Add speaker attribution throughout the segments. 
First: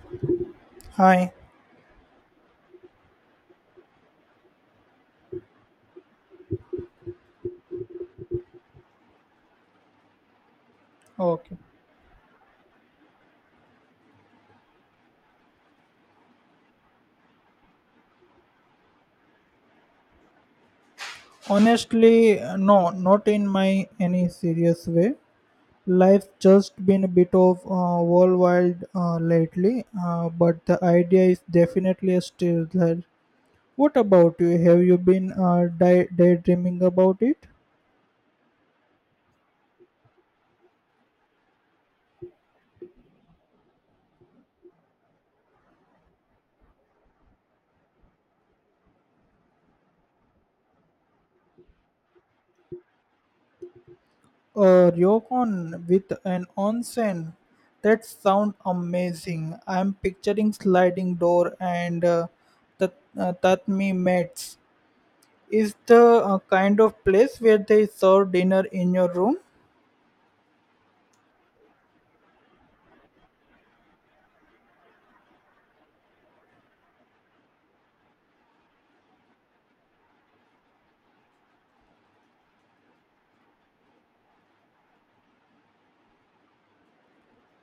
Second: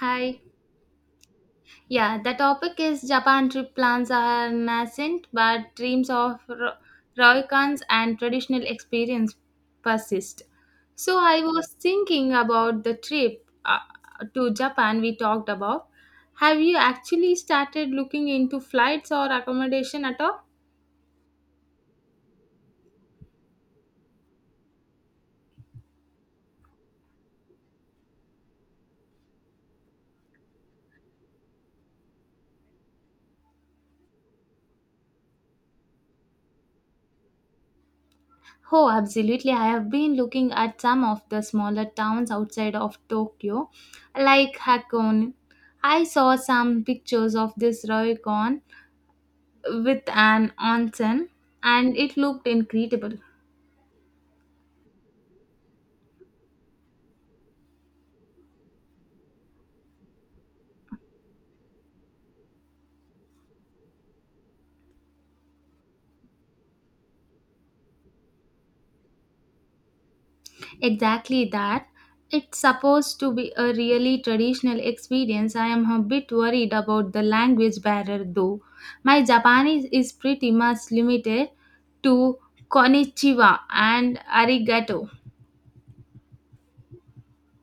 Speaker 1: Hi.
Speaker 2: Hi.
Speaker 1: Yeah, the topic is Japan trip plans are nascent, but dreams of ryokans and traditional experience persist. So I
Speaker 2: Okay.
Speaker 1: was thinking about the trip to Japan we talked about. Have you actually started looking into flights or accommodation at all?
Speaker 2: Honestly, no, not in my any serious way. Life's just been a bit of worldwide lately, but the idea is definitely still there. What about you? Have you been daydreaming about it?
Speaker 1: Oh, absolutely. I have been looking at some of the smaller towns outside of Tokyo, like Hakone. I saw some pictures of this ryokan with an onsen, and it looked incredible.
Speaker 2: A ryokan with an onsen. That sound amazing. I'm picturing sliding door and tatami mats. Is the kind of place where they serve dinner in your room.
Speaker 1: Exactly that. It's supposed to be a really traditional experience. I am a bit worried about the language barrier though. My Japanese is pretty much limited to konnichiwa and arigato.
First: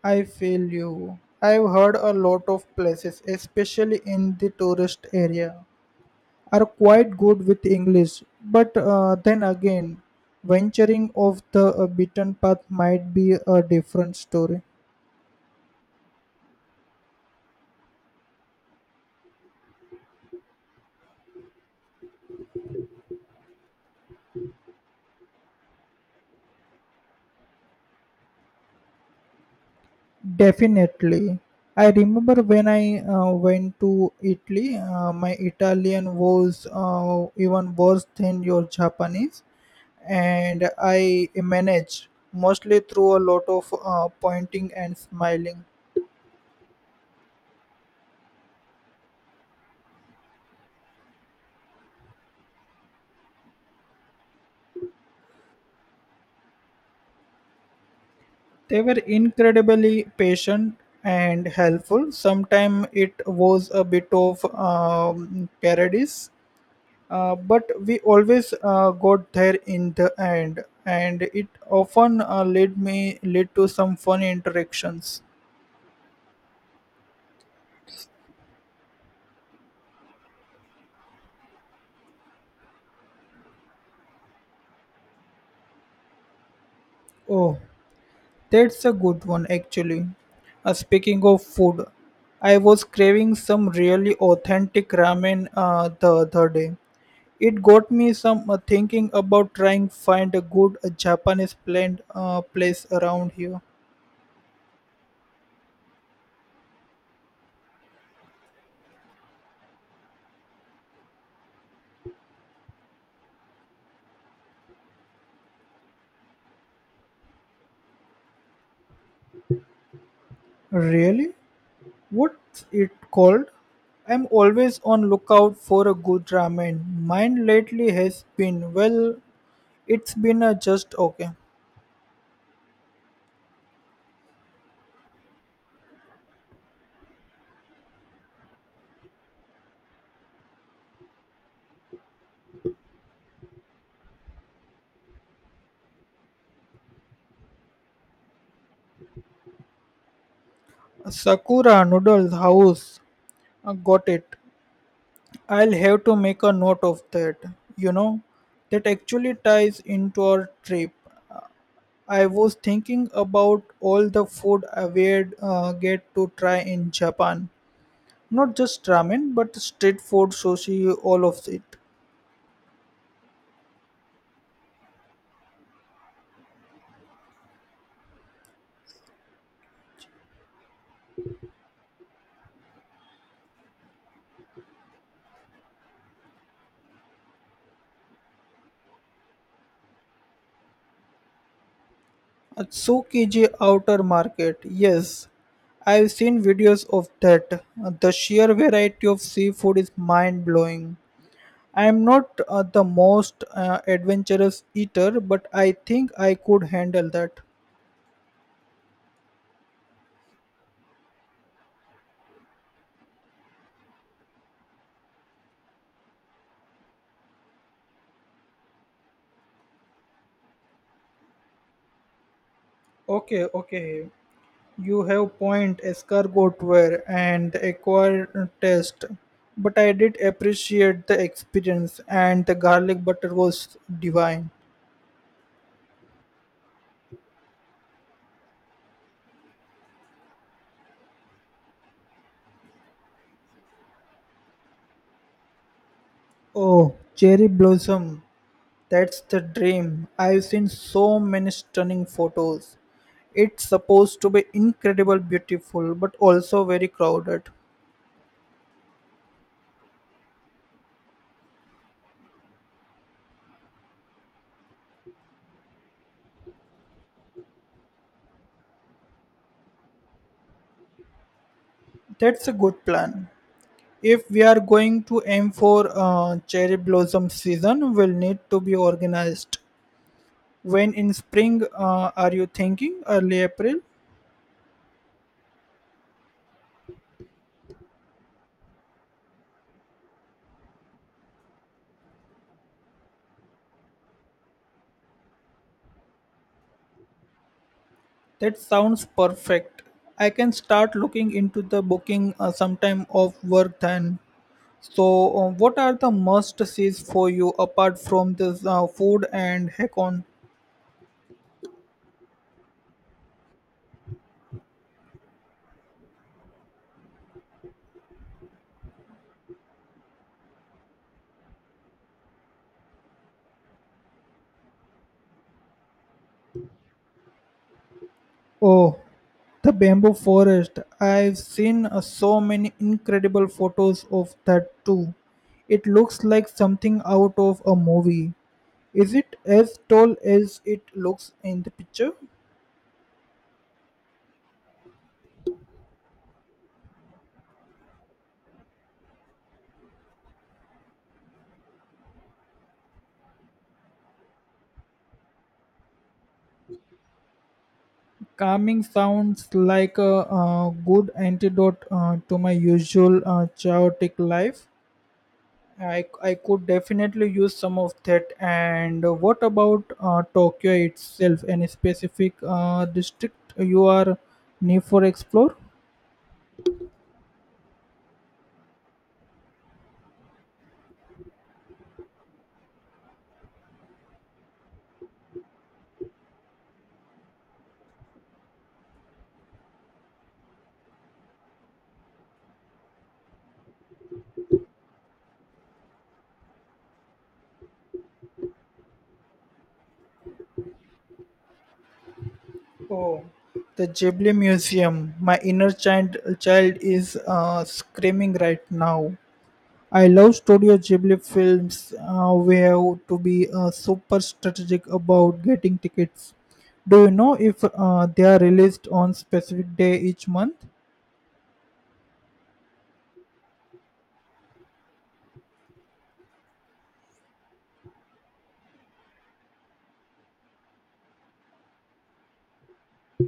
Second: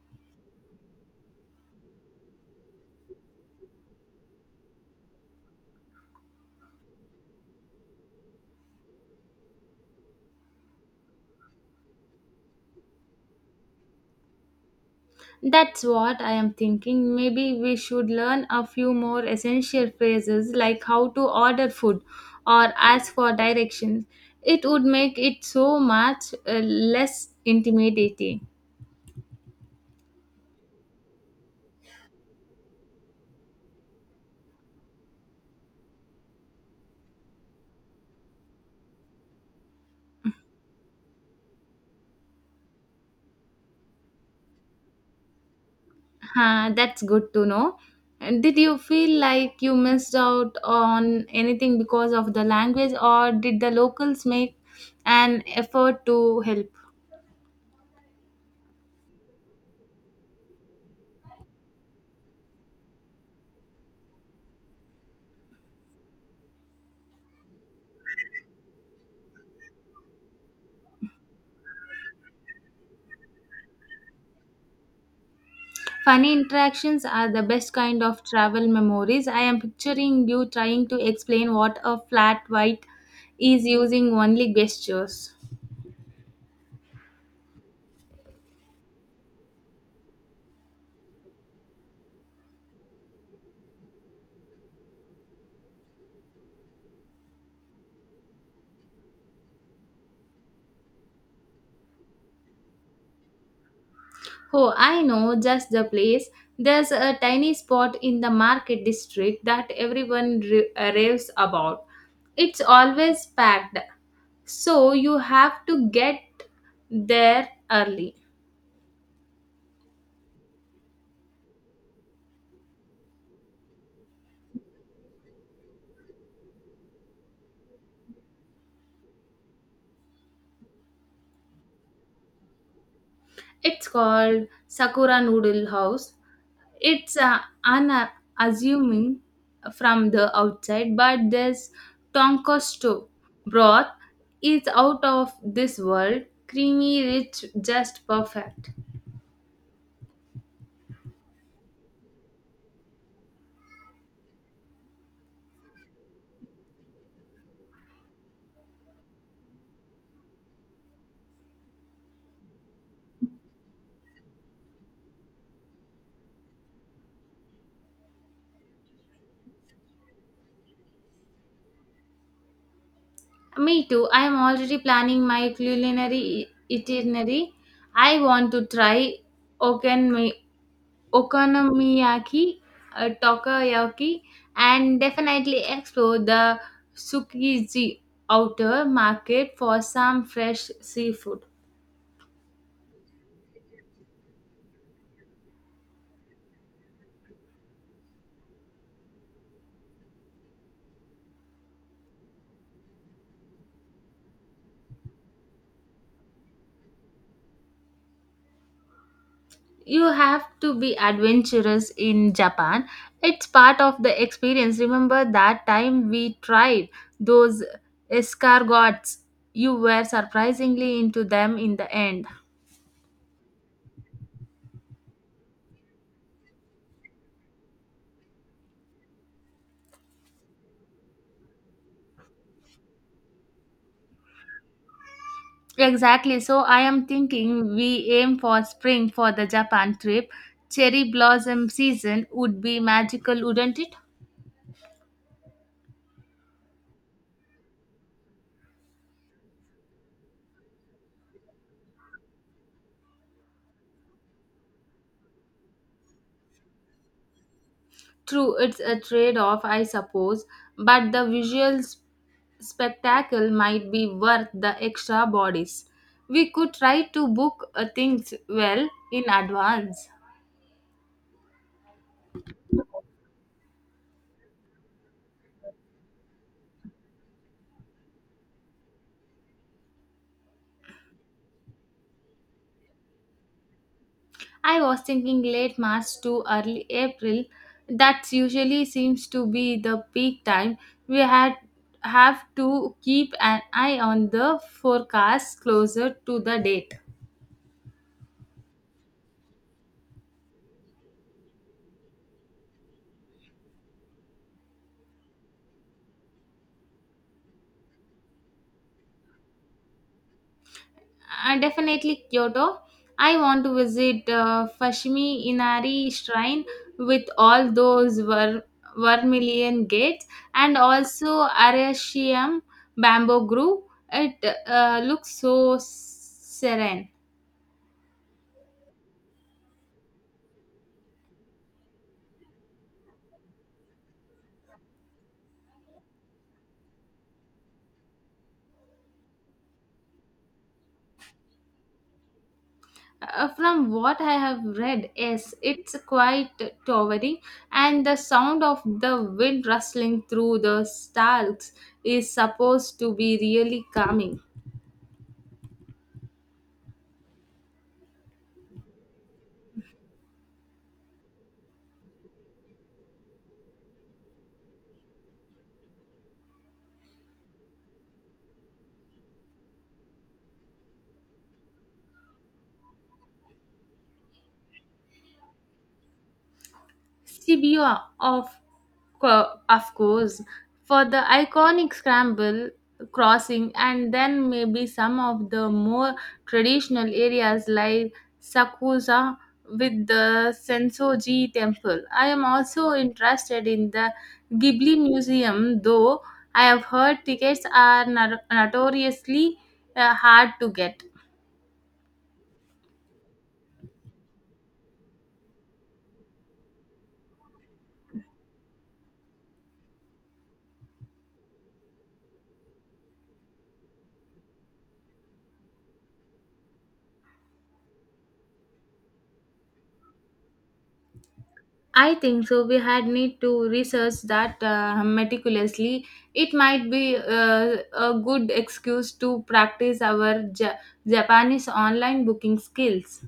Speaker 2: I feel you. I've heard a lot of places, especially in the tourist area, are quite good with English. But then again, venturing off the beaten path might be a different story.
Speaker 1: That's what I am thinking. Maybe we should learn a few more essential phrases, like how to order food or ask for directions. It would make it so much less intimidating.
Speaker 2: Definitely. I remember when I went to Italy, my Italian was even worse than your Japanese, and I managed mostly through a lot of pointing and smiling.
Speaker 1: Huh, that's good to know. And did you feel like you missed out on anything because of the language, or did the locals make an effort to help?
Speaker 2: They were incredibly patient and helpful. Sometimes it was a bit of parodies but we always got there in the end, and it often led to some fun interactions.
Speaker 1: Funny interactions are the best kind of travel memories. I am picturing you trying to explain what a flat white is using only gestures.
Speaker 2: Oh, that's a good one actually. Speaking of food, I was craving some really authentic ramen the other day. It got me some thinking about trying find a good japanese plant place around here.
Speaker 1: Oh, I know just the place. There's a tiny spot in the market district that everyone raves about. It's always packed, so you have to get there early.
Speaker 2: Really. What's it called? I'm always on lookout for a good ramen. Mine lately has been, well, it's been a just okay.
Speaker 1: It's called Sakura Noodle House. It's unassuming from the outside, but this Tonkosto broth is out of this world. Creamy, rich, just perfect.
Speaker 2: Sakura Noodles House. Got it. I'll have to make a note of that. You know, that actually ties into our trip. Uh, I was thinking about all the food I would get to try in Japan. Not just ramen, but street food, sushi, all of it.
Speaker 1: Me too. I am already planning my culinary itinerary. I want to try okanmi- okonomiyaki, takoyaki, and definitely explore the Tsukiji outer market for some fresh seafood.
Speaker 2: At Tsukiji outer market, yes, I've seen videos of that. The sheer variety of seafood is mind blowing. I'm not the most adventurous eater, but I think I could handle that.
Speaker 1: You have to be adventurous in Japan. It's part of the experience. Remember that time we tried those escargots? You were surprisingly into them in the end.
Speaker 2: Okay, okay. You have point escargot ware and acquired taste, but I did appreciate the experience, and the garlic butter was divine.
Speaker 1: Exactly. So I am thinking we aim for spring for the Japan trip. Cherry blossom season would be magical, wouldn't it?
Speaker 2: Oh, cherry blossom. That's the dream. I've seen so many stunning photos. It's supposed to be incredible beautiful but also very crowded.
Speaker 1: True, it's a trade off, I suppose, but the visual spectacle might be worth the extra bodies. We could try to book things well in advance.
Speaker 2: That's a good plan. If we are going to aim for cherry blossom season, we'll need to be organized. When in spring are you thinking? Early April?
Speaker 1: I was thinking late March to early April. That usually seems to be the peak time. We had have to keep an eye on the forecast closer to the date.
Speaker 2: That sounds perfect. I can start looking into the booking sometime of work then. So, what are the must sees for you apart from this food and Hakon?
Speaker 1: Definitely Kyoto. I want to visit Fushimi Inari Shrine with all those vermilion gates, and also Arashiyam Bamboo Grove. It looks so serene.
Speaker 2: Oh, the bamboo forest. I've seen so many incredible photos of that too. It looks like something out of a movie. Is it as tall as it looks in the picture?
Speaker 1: From what I have read, yes, it's quite towering, and the sound of the wind rustling through the stalks is supposed to be really calming.
Speaker 2: Calming sounds like a, good antidote to my usual chaotic life. I could definitely use some of that. And what about Tokyo itself? Any specific district you are need for explore?
Speaker 1: Stibio, of, of course, for the iconic scramble crossing, and then maybe some of the more traditional areas like Sakusa with the Sensoji temple. I am also interested in the Ghibli Museum, though I have heard tickets are notoriously hard to get.
Speaker 2: Oh, the Ghibli Museum. My inner child is screaming right now. I love Studio Ghibli films. We have to be super strategic about getting tickets. Do you know if they are released on specific day each month?
Speaker 1: I think so. We had need to research that meticulously. It might be a good excuse to practice our Japanese online booking skills.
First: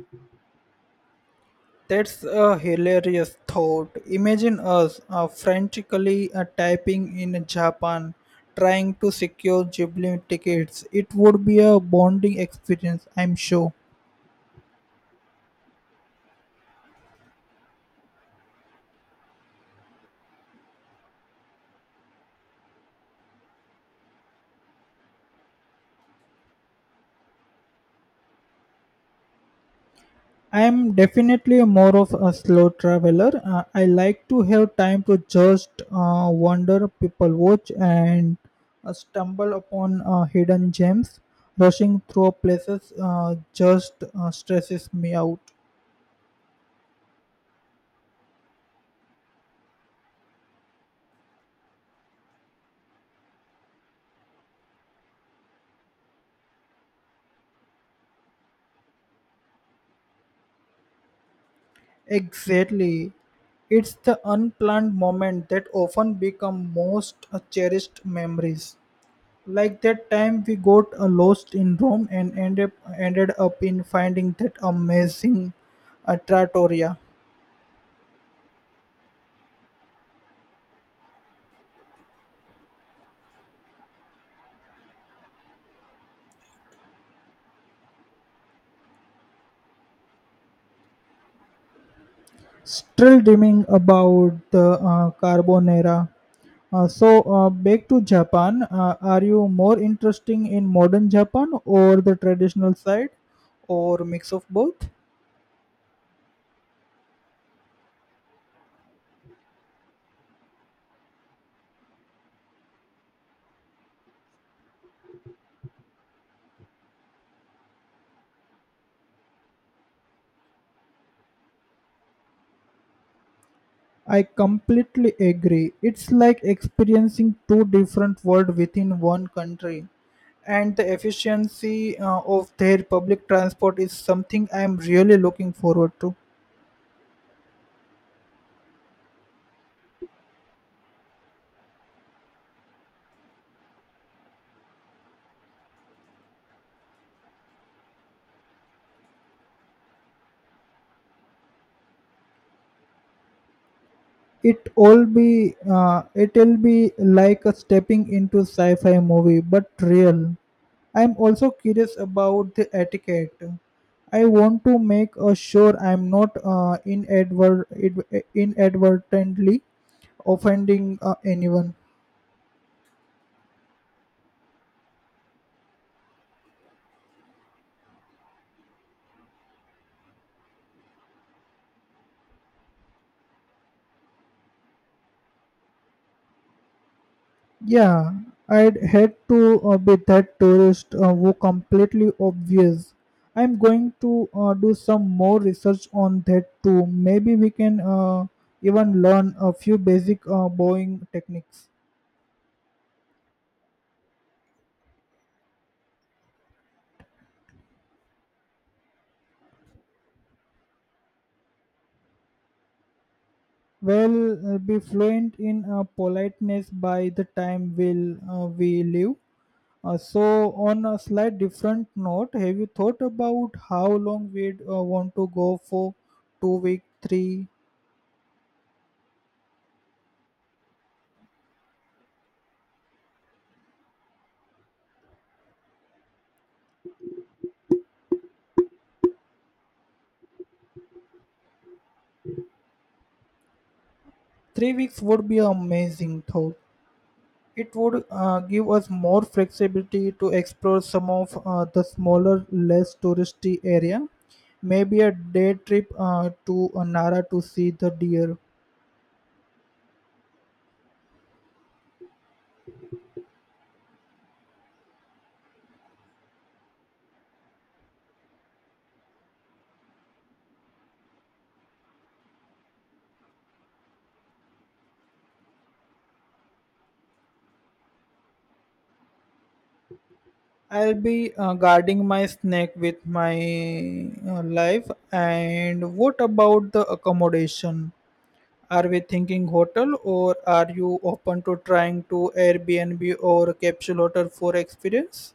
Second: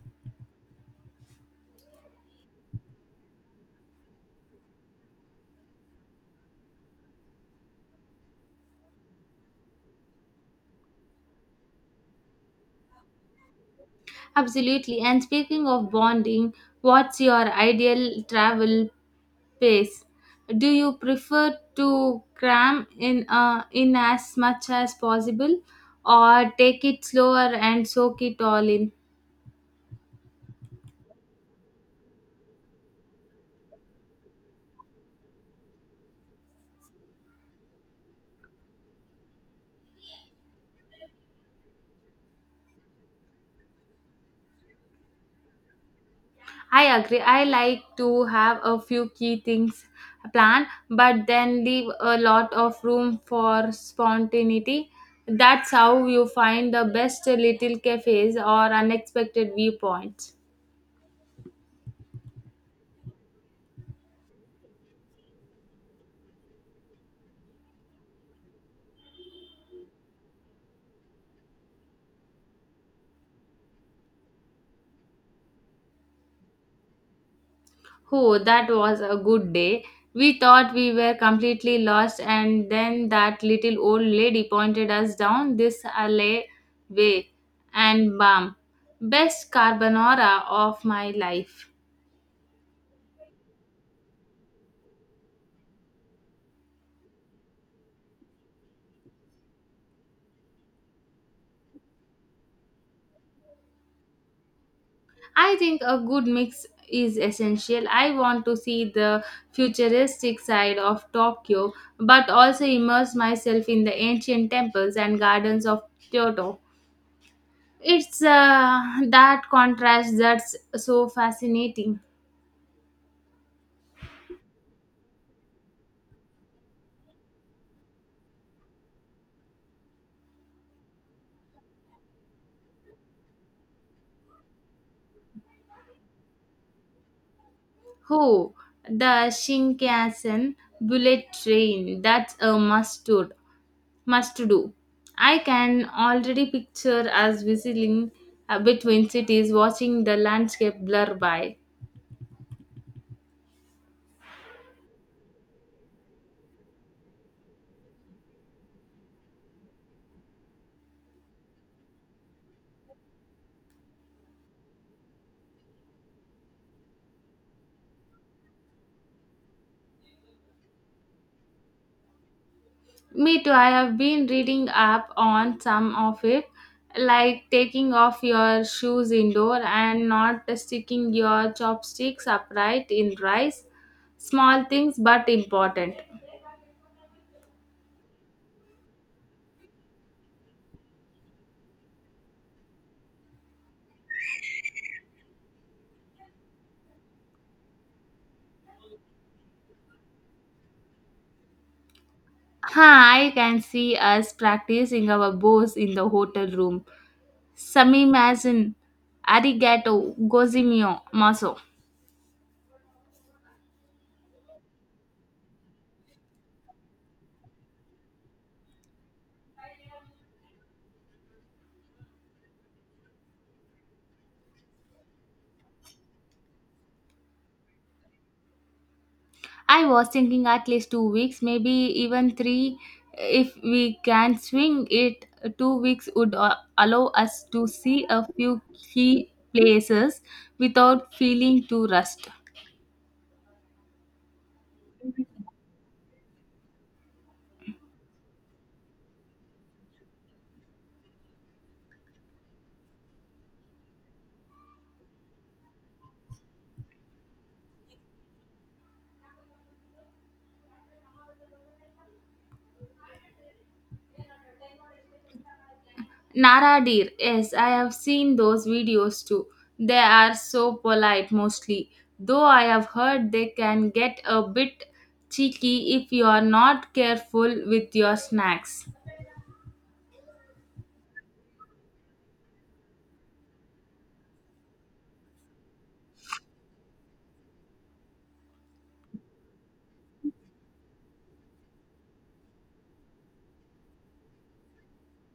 Speaker 2: That's a hilarious thought. Imagine us frantically typing in Japan, trying to secure Ghibli tickets. It would be a bonding experience, I'm sure.
Speaker 1: Absolutely. And speaking of bonding, what's your ideal travel pace? Do you prefer to cram in as much as possible, or take it slower and soak it all in?
Speaker 2: I'm definitely more of a slow traveler. I like to have time to just wander, people watch, and stumble upon hidden gems. Rushing through places just stresses me out.
Speaker 1: I agree. I like to have a few key things planned, but then leave a lot of room for spontaneity. That's how you find the best little cafes or unexpected viewpoints.
Speaker 2: Exactly. It's the unplanned moment that often become most cherished memories. Like that time we got lost in Rome and ended up in finding that amazing trattoria.
Speaker 1: Oh, that was a good day. We thought we were completely lost, and then that little old lady pointed us down this alleyway, way, and bam, best carbonara of my life.
Speaker 2: Still dreaming about the carbonara. So back to Japan. Are you more interested in modern Japan or the traditional side, or mix of both?
Speaker 1: I think a good mix is essential. I want to see the futuristic side of Tokyo, but also immerse myself in the ancient temples and gardens of Kyoto. It's that contrast that's so fascinating.
Speaker 2: I completely agree. It's like experiencing two different worlds within one country. And the efficiency of their public transport is something I am really looking forward to.
Speaker 1: Who? The Shinkansen bullet train. That's a must do. Must do. I can already picture us whistling between cities, watching the landscape blur by.
Speaker 2: It'll be like a stepping into sci-fi movie, but real. I'm also curious about the etiquette. I want to make sure I'm not inadvertently offending anyone.
Speaker 1: Me too. I have been reading up on some of it, like taking off your shoes indoor and not sticking your chopsticks upright in rice. Small things but important.
Speaker 2: Yeah, I'd had to be that tourist who completely obvious. I'm going to do some more research on that too. Maybe we can even learn a few basic bowing techniques.
Speaker 1: Huh, I can see us practicing our bows in the hotel room. Sami Samimazin, arigato, gozimio, maso.
Speaker 2: Well, be fluent in politeness by the time we'll, we leave. So, on a slight different note, have you thought about how long we'd want to go for? Two-week, three?
Speaker 1: I was thinking at least 2 weeks, maybe even three. If we can swing it, 2 weeks would allow us to see a few key places without feeling too rushed.
Speaker 2: Three weeks would be amazing, though. It would give us more flexibility to explore some of the smaller, less touristy area. Maybe a day trip to Nara to see the deer.
Speaker 1: Nara deer, yes, I have seen those videos too. They are so polite mostly, though I have heard they can get a bit cheeky if you are not careful with your snacks.
Speaker 2: I'll be guarding my snake with my life. And what about the accommodation? Are we thinking hotel or are you open to trying to Airbnb or capsule hotel for experience?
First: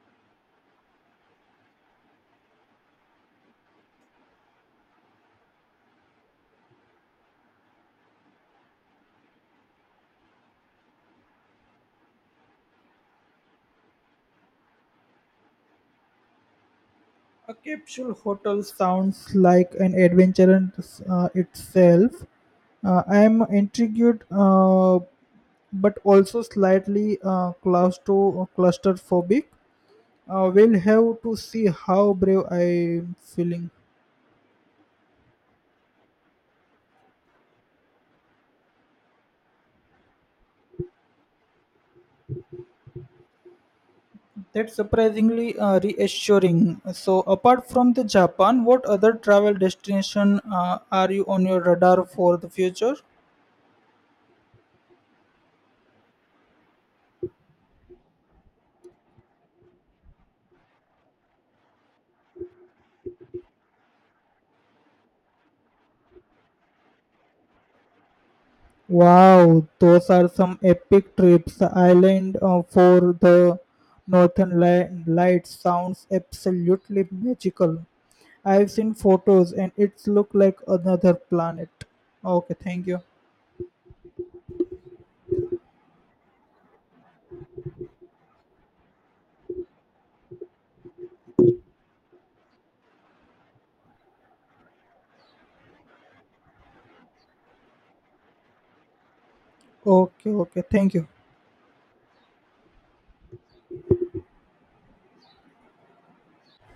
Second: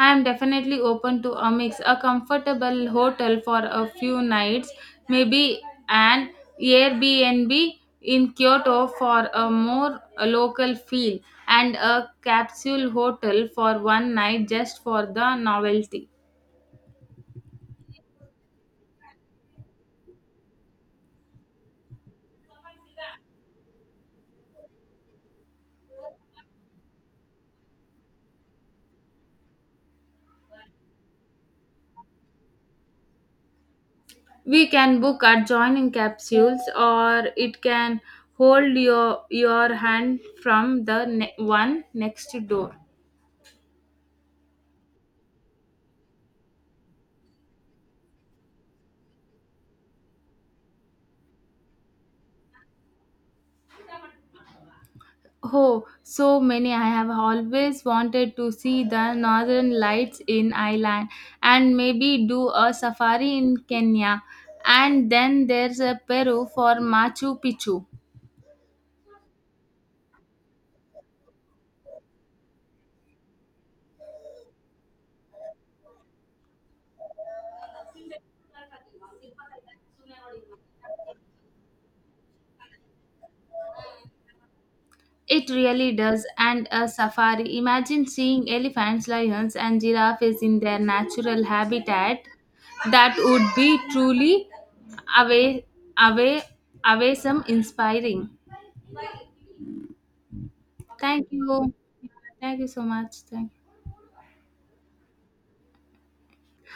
Speaker 1: I am definitely open to a mix, a comfortable hotel for a few nights, maybe an Airbnb in Kyoto for a more local feel, and a capsule hotel for one night just for the novelty.
Speaker 2: A capsule hotel sounds like an adventure in itself. I am intrigued, but also slightly claustrophobic. We'll have to see how brave I'm feeling.
Speaker 1: We can book adjoining capsules, or it can hold your hand from the one next door.
Speaker 2: That's surprisingly reassuring. So, apart from the Japan, what other travel destination are you on your radar for the future?
Speaker 1: Oh, so many. I have always wanted to see the northern lights in Ireland and maybe do a safari in Kenya. And then there's a Peru for Machu Picchu.
Speaker 2: Wow, those are some epic trips. Island for the Lights sounds absolutely magical. I've seen photos and it's look like another planet. Okay, thank you.
Speaker 1: It really does. And a safari. Imagine seeing elephants, lions, and giraffes in their natural habitat. That would be truly away, away, away some inspiring.
Speaker 2: Okay, okay, thank you.
Speaker 1: Thank you. Thank you so much. Thank you.